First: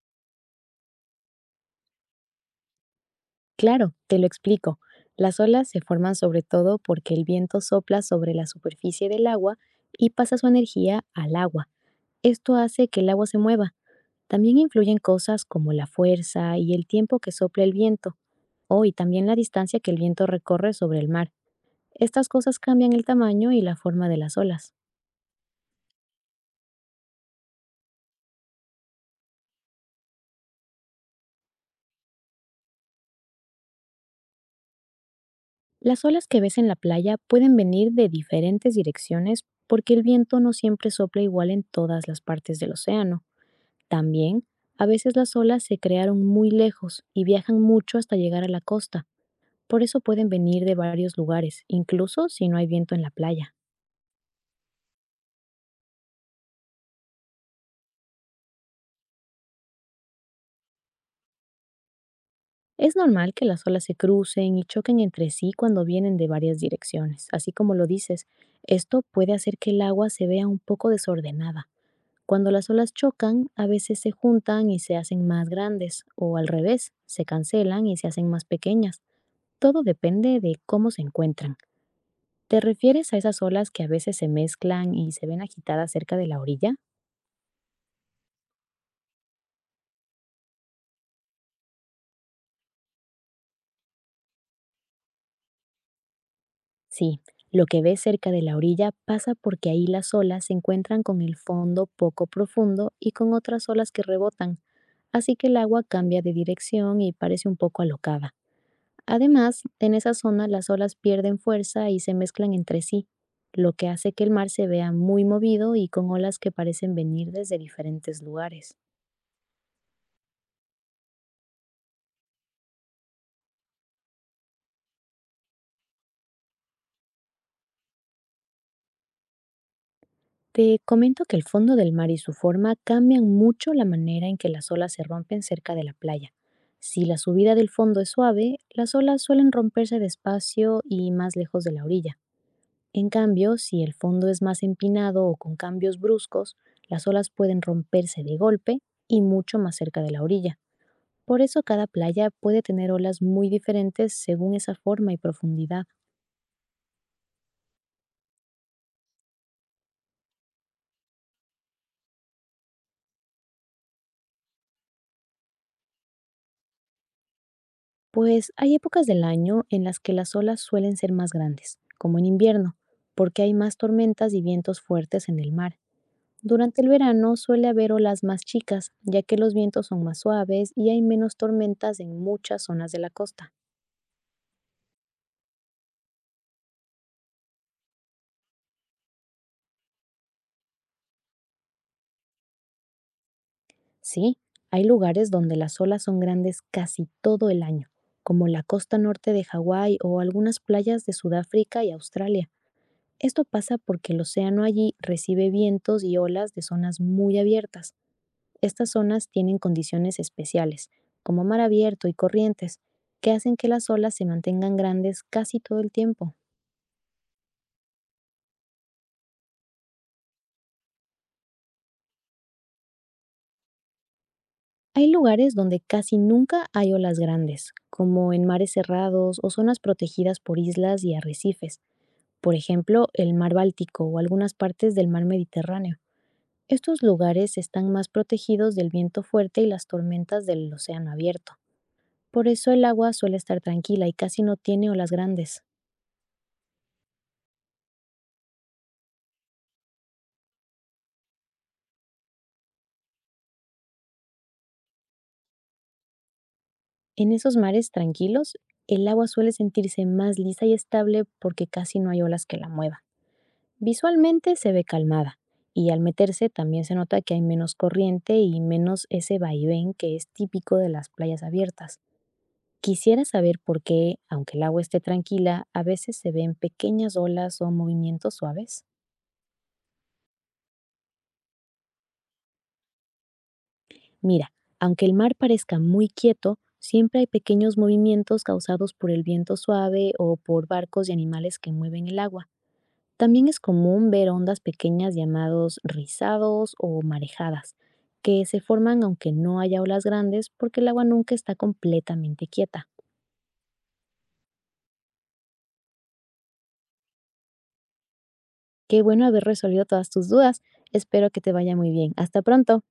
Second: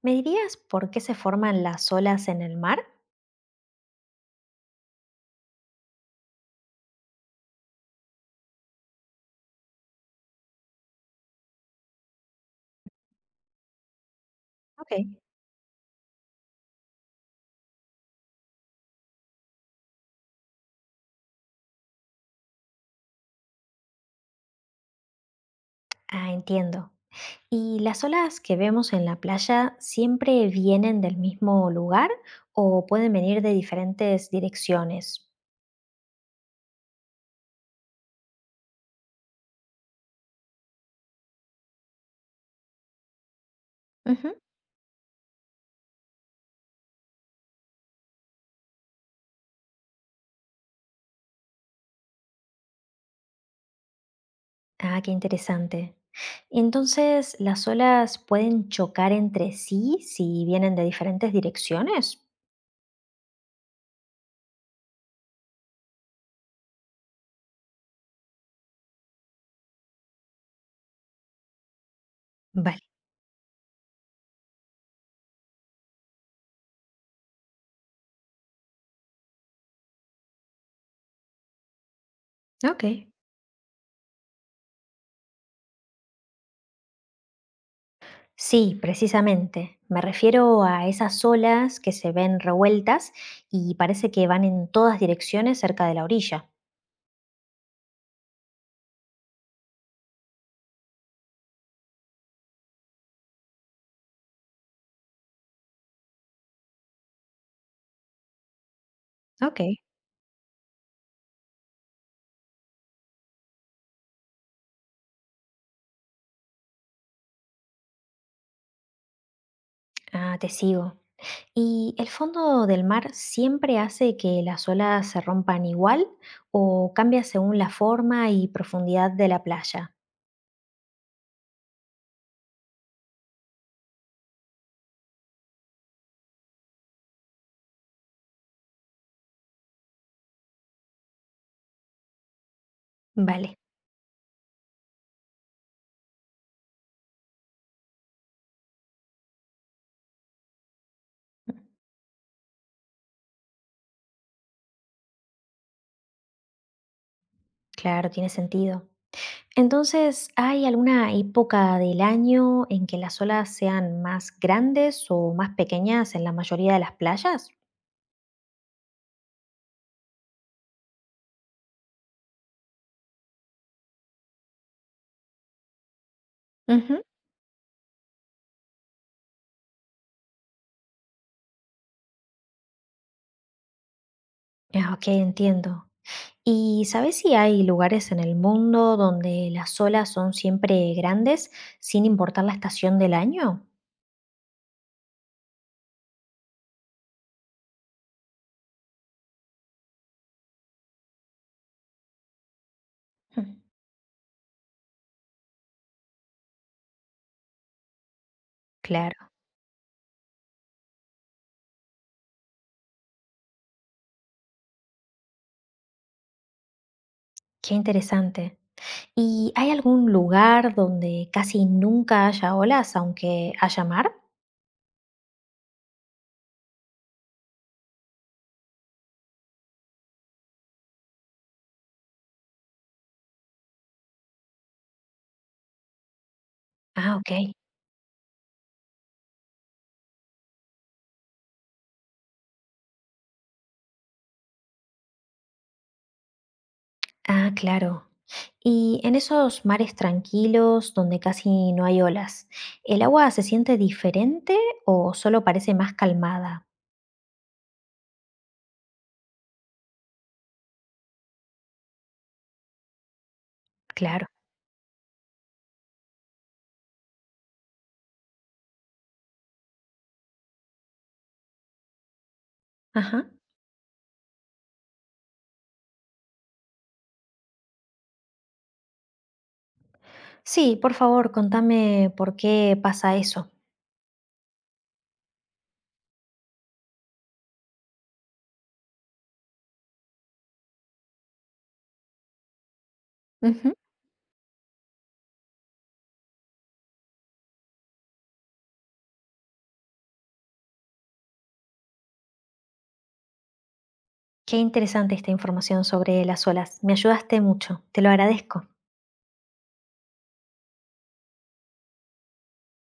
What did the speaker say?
¿Me dirías por qué se forman las olas en el mar? Claro, te lo explico. Las olas se forman sobre todo porque el viento sopla sobre la superficie del agua y pasa su energía al agua. Esto hace que el agua se mueva. También Ok. influyen cosas como la fuerza y el tiempo que sopla el viento, o y también la distancia que el viento recorre sobre el mar. Estas cosas cambian el tamaño y la forma de las olas. Ah, entiendo. ¿Y las olas que vemos en la playa siempre vienen del mismo lugar o pueden venir de diferentes direcciones? Las olas que ves en la playa pueden venir de diferentes direcciones porque el viento no siempre sopla igual en todas las partes del océano. Ujú. También, a veces las olas se crearon muy lejos y viajan mucho hasta llegar a la costa, por eso pueden venir de varios lugares, incluso si no hay viento en la playa. Ah, qué interesante. Entonces, ¿las olas pueden chocar entre sí si vienen de diferentes direcciones? Es normal que las olas se crucen y choquen entre sí cuando vienen de varias direcciones, así como lo dices, esto puede hacer que el agua se vea un poco desordenada. Cuando las Vale, olas chocan, a veces se juntan y se hacen más grandes, o al revés, se cancelan y se hacen más pequeñas. Todo depende de cómo se encuentran. ¿Te ok. refieres a esas olas que a veces se mezclan y se ven agitadas cerca de la orilla? Sí, precisamente. Me refiero a esas olas que se ven revueltas y parece que van en todas direcciones cerca de la orilla. Sí, lo que ves cerca de la orilla pasa porque ahí las olas se encuentran con el fondo poco profundo y con otras olas que rebotan, así que el agua cambia de dirección y parece un poco alocada. Ok. Además, en esa zona las olas pierden fuerza y se mezclan entre sí, lo que hace que el mar se vea muy movido y con olas que parecen venir desde diferentes lugares. Ah, te sigo. ¿Y el fondo del mar siempre hace que las olas se rompan igual o cambia según la forma y profundidad de la playa? Te comento que el fondo del mar y su forma cambian mucho la manera en que las olas se rompen cerca de la playa. Si la subida del fondo es suave, las olas suelen romperse despacio y más lejos de la orilla. En cambio, Vale, si el fondo es más empinado o con cambios bruscos, las olas pueden romperse de golpe y mucho más cerca de la orilla. Por eso cada playa puede tener olas muy diferentes según esa forma y profundidad. claro, tiene sentido. Entonces, ¿hay alguna época del año en que las olas sean más grandes o más pequeñas en la mayoría de las playas? Pues hay épocas del año en las que las olas suelen ser más grandes, como en invierno, porque hay más tormentas y vientos fuertes en el mar. Durante el Ujú. verano suele haber olas más chicas, ya que los vientos son más suaves y hay menos tormentas en muchas zonas de la costa. Ah, ok, entiendo. ¿Y sabes si hay lugares en el mundo donde las olas son siempre grandes sin importar la estación del año? Sí, hay lugares donde las olas son grandes casi todo el año, como la costa norte de Hawái o algunas playas de Sudáfrica y Australia. Esto Hmm. pasa porque el océano allí recibe vientos y olas de zonas muy abiertas. Estas zonas Claro, tienen condiciones especiales, como mar abierto y corrientes, que hacen que las olas se mantengan grandes casi todo el tiempo. qué interesante. ¿Y hay algún lugar donde casi nunca haya olas, aunque haya mar? Hay lugares donde casi nunca hay olas grandes, como en mares cerrados o zonas protegidas por islas y arrecifes, por ejemplo, el mar Báltico o algunas partes del mar Mediterráneo. Estos Ah, ok. lugares están más protegidos del viento fuerte y las tormentas del océano abierto. Por eso el agua suele estar tranquila y casi no tiene olas grandes. Ah, claro. Y en esos mares tranquilos donde casi no hay olas, ¿el agua se siente diferente o solo parece más calmada? En esos mares tranquilos, el agua suele sentirse más lisa y estable porque casi no hay olas que la muevan. Claro. Visualmente se ve calmada y al meterse también se nota que hay menos corriente y menos ese vaivén que es típico de las playas abiertas. Quisiera Ajá. saber por qué, aunque el agua esté tranquila, a veces se ven pequeñas olas o movimientos suaves. Sí, por favor, contame por qué pasa eso. Mira, aunque el mar parezca muy quieto, siempre hay pequeños movimientos causados por el viento suave o por barcos y animales que mueven el agua. También es Ujú. común ver ondas pequeñas llamados rizados o marejadas, que se forman aunque no haya olas grandes porque el agua nunca está completamente quieta. Qué interesante esta información sobre las olas. Me ayudaste mucho, te lo agradezco. Qué bueno haber resolvido todas tus dudas. Espero que te vaya muy bien. Hasta pronto.